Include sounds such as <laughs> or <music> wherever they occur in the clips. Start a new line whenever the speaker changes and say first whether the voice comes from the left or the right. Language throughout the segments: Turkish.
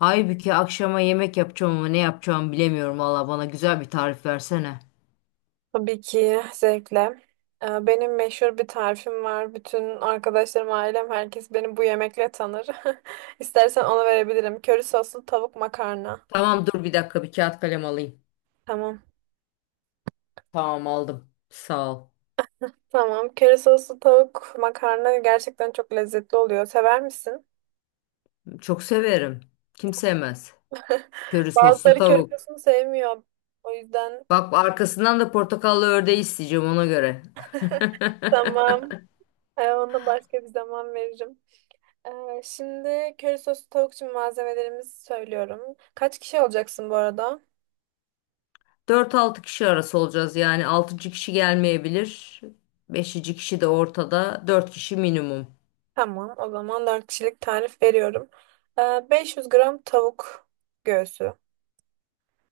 left: Aybüke, akşama yemek yapacağım ama ne yapacağımı bilemiyorum valla, bana güzel bir tarif versene.
right: Tabii ki zevkle. Benim meşhur bir tarifim var. Bütün arkadaşlarım, ailem, herkes beni bu yemekle tanır. <laughs> İstersen onu verebilirim. Köri soslu tavuk makarna.
left: Tamam, dur bir dakika, bir kağıt kalem alayım.
right: Tamam.
left: Tamam, aldım. Sağ ol.
right: Tamam. Köri soslu tavuk makarna gerçekten çok lezzetli oluyor. Sever misin?
left: Çok severim. Kim sevmez.
right: <laughs>
left: Köri soslu
right: Bazıları köri
left: tavuk.
right: sosunu sevmiyor. O yüzden
left: Bak, arkasından da portakallı ördeği isteyeceğim, ona göre. <laughs>
right: Tamam. Ona başka bir zaman veririm. Şimdi köri soslu tavuk için malzemelerimizi söylüyorum. Kaç kişi olacaksın bu arada?
left: Dört altı kişi arası olacağız, yani 6. kişi gelmeyebilir. 5. kişi de ortada. Dört kişi minimum.
right: Tamam, o zaman 4 kişilik tarif veriyorum. 500 gram tavuk göğsü.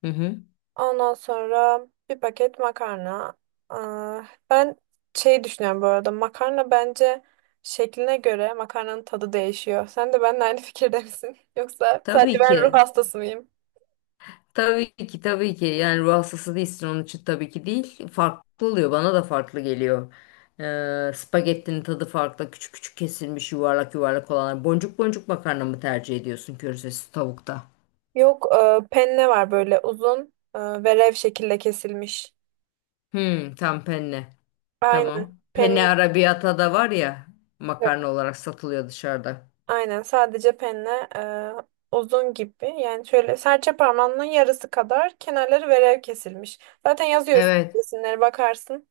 left: Hı hı.
right: Ondan sonra bir paket makarna. Aa, ben şey düşünüyorum bu arada. Makarna bence şekline göre makarnanın tadı değişiyor. Sen de benimle aynı fikirde misin? <laughs> Yoksa sadece
left: Tabii
right: ben ruh
left: ki.
right: hastası mıyım?
left: Tabii ki tabii ki, yani ruh hastası değilsin, onun için tabii ki değil. Farklı oluyor, bana da farklı geliyor. Spagettinin tadı farklı, küçük küçük kesilmiş yuvarlak yuvarlak olanlar. Boncuk boncuk makarna mı tercih ediyorsun körzesi tavukta?
right: Yok penne var, böyle uzun ve rev şekilde kesilmiş.
left: Hmm, tam penne
right: Aynen.
left: tamam. Penne
right: Penne.
left: arrabbiata da var ya, makarna olarak satılıyor dışarıda.
right: Aynen, sadece penne uzun gibi. Yani şöyle serçe parmağının yarısı kadar, kenarları verev kesilmiş. Zaten yazıyorsun,
left: Evet.
right: resimlere bakarsın.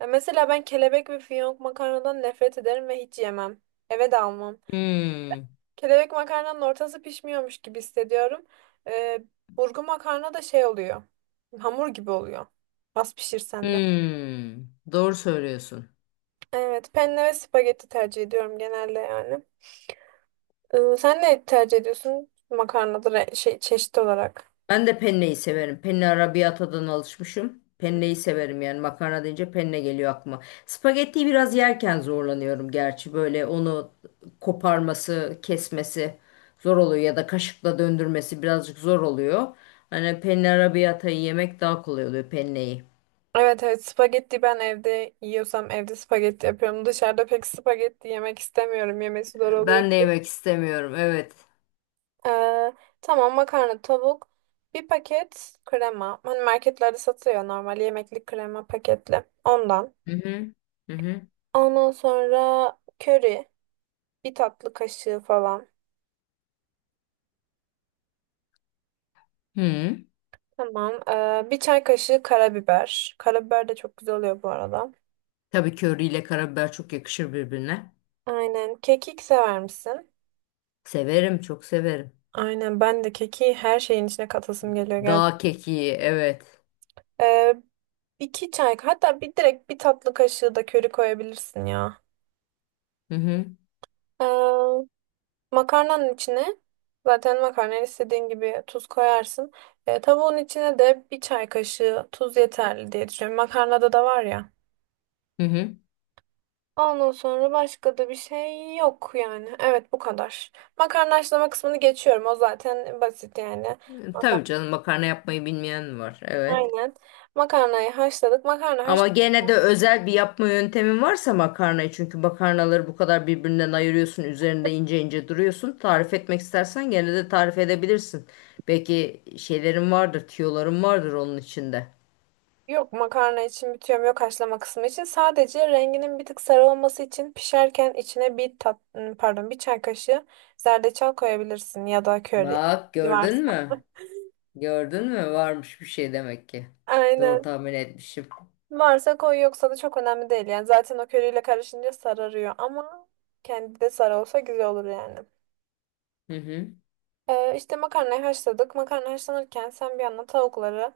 right: Mesela ben kelebek ve fiyonk makarnadan nefret ederim ve hiç yemem. Eve de almam.
left: Hmm.
right: Kelebek makarnanın ortası pişmiyormuş gibi hissediyorum. E, burgu makarna da şey oluyor. Hamur gibi oluyor. Az pişirsen de.
left: Hmm. Doğru söylüyorsun.
right: Evet, penne ve spagetti tercih ediyorum genelde yani. Sen ne tercih ediyorsun? Makarnadır şey, çeşit olarak.
left: Ben de penneyi severim. Penne arabiyatadan alışmışım. Penneyi severim, yani makarna deyince penne geliyor aklıma. Spagettiyi biraz yerken zorlanıyorum gerçi, böyle onu koparması, kesmesi zor oluyor ya da kaşıkla döndürmesi birazcık zor oluyor. Hani penne arabiyatayı yemek daha kolay oluyor, penneyi.
right: Evet, evet, spagetti, ben evde yiyorsam evde spagetti yapıyorum. Dışarıda pek spagetti yemek istemiyorum. Yemesi zor oluyor.
left: Ben de yemek istemiyorum, evet.
right: Ee, tamam, makarna, tavuk, bir paket krema. Hani marketlerde satıyor, normal yemeklik krema paketli. Ondan.
left: Hı hı. Hı hı.
right: Ondan sonra köri, bir tatlı kaşığı falan.
left: Hı.
right: Tamam. Bir çay kaşığı karabiber. Karabiber de çok güzel oluyor bu arada.
left: Tabii, köri ile karabiber çok yakışır birbirine.
right: Aynen. Kekik sever misin?
left: Severim, çok severim.
right: Aynen, ben de keki her şeyin içine katasım geliyor, gel.
left: Dağ kekiği, evet.
right: Ee, iki çay, hatta bir direkt bir tatlı kaşığı da köri koyabilirsin ya.
left: Hı hı.
right: Ee, Makarnanın içine zaten makarnayı istediğin gibi tuz koyarsın. Tavuğun içine de bir çay kaşığı tuz yeterli diye düşünüyorum. Makarnada da var ya.
left: Hı hı.
right: Ondan sonra başka da bir şey yok yani. Evet, bu kadar. Makarna haşlama kısmını geçiyorum. O zaten basit yani.
left: Tabii
right: Makarna.
left: canım, makarna yapmayı bilmeyen mi var? Evet.
right: Aynen. Makarnayı haşladık. Makarna...
left: Ama gene de özel bir yapma yöntemin varsa makarnayı, çünkü makarnaları bu kadar birbirinden ayırıyorsun, üzerinde ince ince duruyorsun. Tarif etmek istersen gene de tarif edebilirsin. Belki şeylerin vardır, tüyoların vardır onun içinde.
right: Yok, makarna için bitiyorum, yok, haşlama kısmı için. Sadece renginin bir tık sarı olması için, pişerken içine bir tat ım, pardon bir çay kaşığı zerdeçal koyabilirsin, ya da köri
left: Bak,
right: varsa.
left: gördün mü? Gördün mü? Varmış bir şey demek ki. Doğru
right: Aynen.
left: tahmin etmişim.
right: Varsa koy, yoksa da çok önemli değil yani. Zaten o köriyle karışınca sararıyor, ama kendi de sarı olsa güzel olur yani.
left: Hı hı.
right: İşte makarnayı haşladık. Makarna haşlanırken sen bir yandan tavukları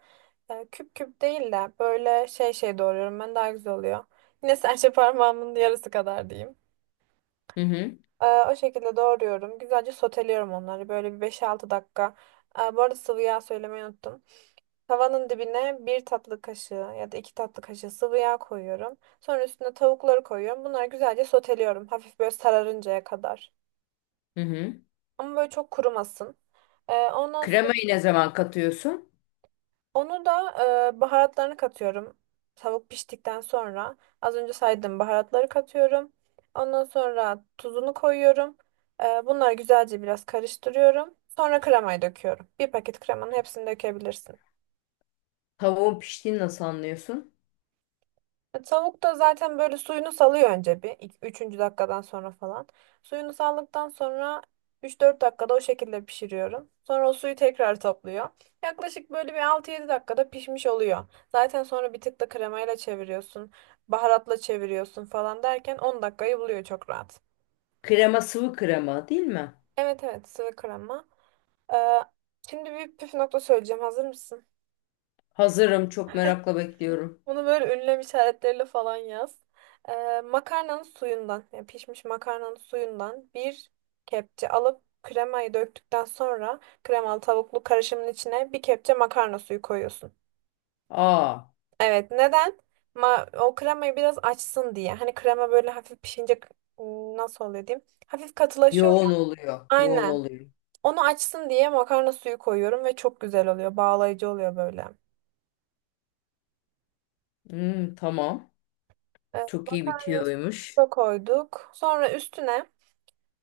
right: küp küp değil de böyle şey doğruyorum ben, daha güzel oluyor. Yine serçe parmağımın yarısı kadar diyeyim.
left: Hı hı.
right: O şekilde doğruyorum. Güzelce soteliyorum onları. Böyle bir 5-6 dakika. Bu arada sıvı yağ söylemeyi unuttum. Tavanın dibine bir tatlı kaşığı ya da 2 tatlı kaşığı sıvı yağ koyuyorum. Sonra üstüne tavukları koyuyorum. Bunları güzelce soteliyorum. Hafif böyle sararıncaya kadar.
left: Hı hı.
right: Ama böyle çok kurumasın. Ondan sonra
left: Kremayı ne zaman katıyorsun?
right: onu da baharatlarını katıyorum. Tavuk piştikten sonra az önce saydığım baharatları katıyorum. Ondan sonra tuzunu koyuyorum. Bunları güzelce biraz karıştırıyorum. Sonra kremayı döküyorum. Bir paket kremanın hepsini dökebilirsin.
left: Tavuğun piştiğini nasıl anlıyorsun?
right: Tavuk da zaten böyle suyunu salıyor önce bir. Üçüncü dakikadan sonra falan. Suyunu saldıktan sonra 3-4 dakikada o şekilde pişiriyorum. Sonra o suyu tekrar topluyor. Yaklaşık böyle bir 6-7 dakikada pişmiş oluyor. Zaten sonra bir tık da kremayla çeviriyorsun. Baharatla çeviriyorsun falan derken 10 dakikayı buluyor çok rahat.
left: Krema sıvı krema değil mi?
right: Evet, evet, sıvı krema. Ee, şimdi bir püf nokta söyleyeceğim. Hazır mısın?
left: Hazırım. Çok merakla bekliyorum.
right: Bunu böyle ünlem işaretleriyle falan yaz. Makarnanın suyundan, yani pişmiş makarnanın suyundan bir kepçe alıp, kremayı döktükten sonra kremalı tavuklu karışımın içine bir kepçe makarna suyu koyuyorsun.
left: Aa,
right: Evet, neden? O kremayı biraz açsın diye. Hani krema böyle hafif pişince nasıl oluyor diyeyim? Hafif katılaşıyor ya.
left: yoğun oluyor. Yoğun
right: Aynen.
left: oluyor.
right: Onu açsın diye makarna suyu koyuyorum ve çok güzel oluyor. Bağlayıcı oluyor böyle.
left: Hmm, tamam.
right: Ee,
left: Çok iyi
right: makarna suyu
left: bitiyormuş.
right: da koyduk. Sonra üstüne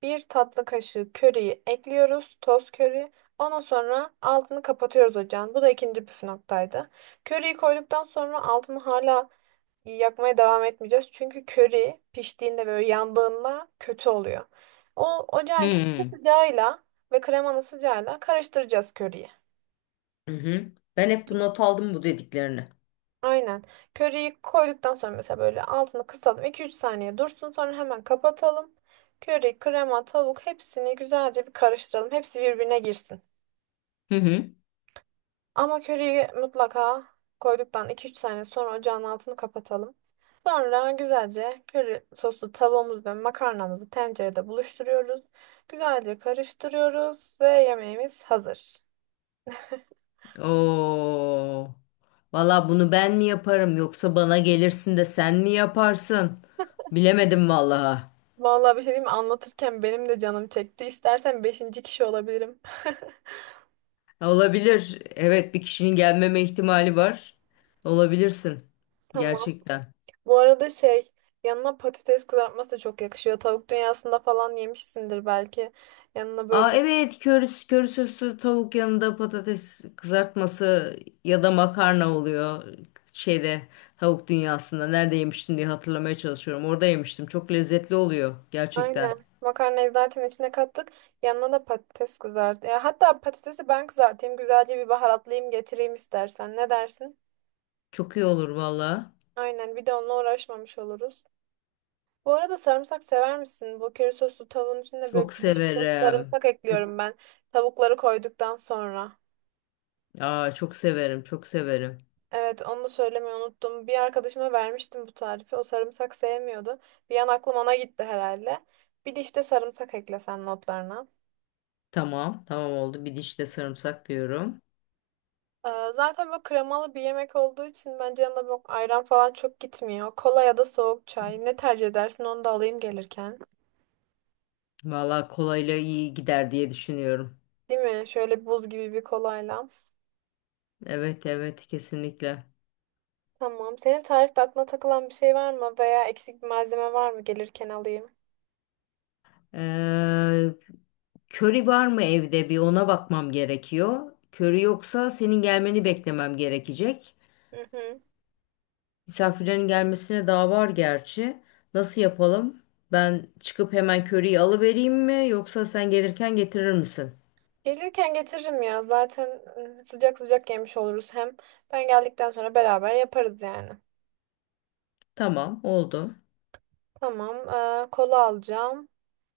right: bir tatlı kaşığı köriyi ekliyoruz. Toz köri. Ondan sonra altını kapatıyoruz ocağın. Bu da ikinci püf noktaydı. Köriyi koyduktan sonra altını hala yakmaya devam etmeyeceğiz. Çünkü köri piştiğinde, böyle yandığında kötü oluyor. O ocağın kendi
left: Hmm.
right: sıcağıyla ve kremanın sıcağıyla karıştıracağız köriyi.
left: Hı hı. Ben hep bu not aldım, bu dediklerini.
right: Aynen. Köriyi koyduktan sonra mesela böyle altını kısalım. 2-3 saniye dursun, sonra hemen kapatalım. Köri, krema, tavuk, hepsini güzelce bir karıştıralım. Hepsi birbirine girsin.
left: Hı hı.
right: Ama köriyi mutlaka koyduktan 2-3 saniye sonra ocağın altını kapatalım. Sonra güzelce köri soslu tavuğumuz ve makarnamızı tencerede buluşturuyoruz. Güzelce karıştırıyoruz ve yemeğimiz hazır.
left: Oo. Valla bunu ben mi yaparım yoksa bana gelirsin de sen mi yaparsın? Bilemedim vallahi.
right: Vallahi bir şey diyeyim mi? Anlatırken benim de canım çekti. İstersen beşinci kişi olabilirim.
left: Olabilir. Evet, bir kişinin gelmeme ihtimali var. Olabilirsin.
right: <laughs> Tamam.
left: Gerçekten.
right: Bu arada şey, yanına patates kızartması da çok yakışıyor. Tavuk dünyasında falan yemişsindir belki. Yanına böyle...
left: Aa, evet, köri, köri soslu tavuk yanında patates kızartması ya da makarna oluyor şeyde, tavuk dünyasında. Nerede yemiştim diye hatırlamaya çalışıyorum, orada yemiştim, çok lezzetli oluyor gerçekten.
right: Aynen. Makarnayı zaten içine kattık. Yanına da patates kızart. Ya, hatta patatesi ben kızartayım. Güzelce bir baharatlayayım, getireyim istersen. Ne dersin?
left: Çok iyi olur valla.
right: Aynen. Bir de onunla uğraşmamış oluruz. Bu arada, sarımsak sever misin? Bu köri soslu tavuğun içinde
left: Çok
right: böyle bir diş fırçası
left: severim,
right: sarımsak
left: çok.
right: ekliyorum ben. Tavukları koyduktan sonra.
left: Aa, çok severim, çok severim.
right: Evet, onu da söylemeyi unuttum. Bir arkadaşıma vermiştim bu tarifi. O sarımsak sevmiyordu. Bir an aklım ona gitti herhalde. Bir diş de sarımsak eklesen notlarına.
left: Tamam tamam, oldu, bir diş de sarımsak diyorum.
right: Zaten böyle kremalı bir yemek olduğu için bence yanında böyle ayran falan çok gitmiyor. Kola ya da soğuk çay. Ne tercih edersin, onu da alayım gelirken.
left: Valla kolayla iyi gider diye düşünüyorum.
right: Değil mi? Şöyle buz gibi bir kolayla.
left: Evet evet, kesinlikle.
right: Tamam. Senin tarifte aklına takılan bir şey var mı? Veya eksik bir malzeme var mı? Gelirken alayım.
left: Ee, Köri var mı evde, bir ona bakmam gerekiyor. Köri yoksa senin gelmeni beklemem gerekecek.
right: Hı hı.
left: Misafirlerin gelmesine daha var gerçi. Nasıl yapalım? Ben çıkıp hemen köriyi alıvereyim mi yoksa sen gelirken getirir misin?
right: Gelirken getiririm ya. Zaten sıcak sıcak yemiş oluruz. Hem ben geldikten sonra beraber yaparız yani.
left: Tamam, oldu.
right: Tamam. Kola alacağım.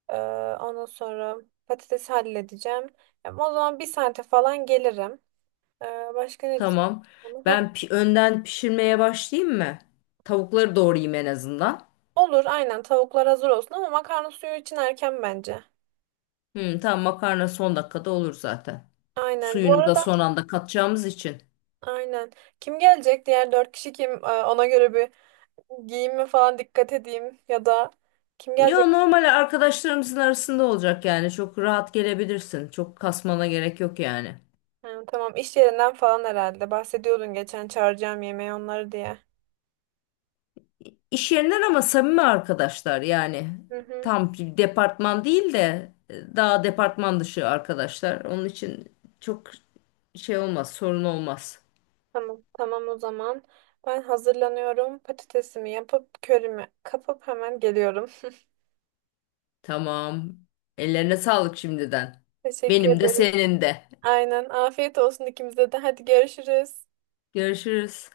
right: Ee, ondan sonra patatesi halledeceğim. Ya, o zaman bir saate falan gelirim. Başka ne
left: Tamam.
right: diyeceğim? Heh.
left: Önden pişirmeye başlayayım mı? Tavukları doğrayayım en azından.
right: Olur, aynen, tavuklar hazır olsun ama makarna suyu için erken bence.
left: Hı, tamam, makarna son dakikada olur zaten.
right: Aynen. Bu
left: Suyunu da
right: arada
left: son anda katacağımız için.
right: aynen. Kim gelecek? Diğer dört kişi kim? Ona göre bir giyinme falan dikkat edeyim, ya da kim
left: Ya,
right: gelecek?
left: normal arkadaşlarımızın arasında olacak yani. Çok rahat gelebilirsin. Çok kasmana gerek yok yani.
right: Ha, tamam, iş yerinden falan herhalde. Bahsediyordun geçen, çağıracağım yemeği onları diye.
left: İş yerinden ama samimi arkadaşlar yani.
right: Hı hı.
left: Tam bir departman değil de daha departman dışı arkadaşlar. Onun için çok şey olmaz, sorun olmaz.
right: Tamam. Tamam, o zaman. Ben hazırlanıyorum. Patatesimi yapıp körümü kapıp hemen geliyorum.
left: Tamam. Ellerine sağlık şimdiden.
right: <laughs> Teşekkür
left: Benim de
right: ederim.
left: senin de.
right: Aynen. Afiyet olsun ikimize de. Hadi görüşürüz.
left: Görüşürüz.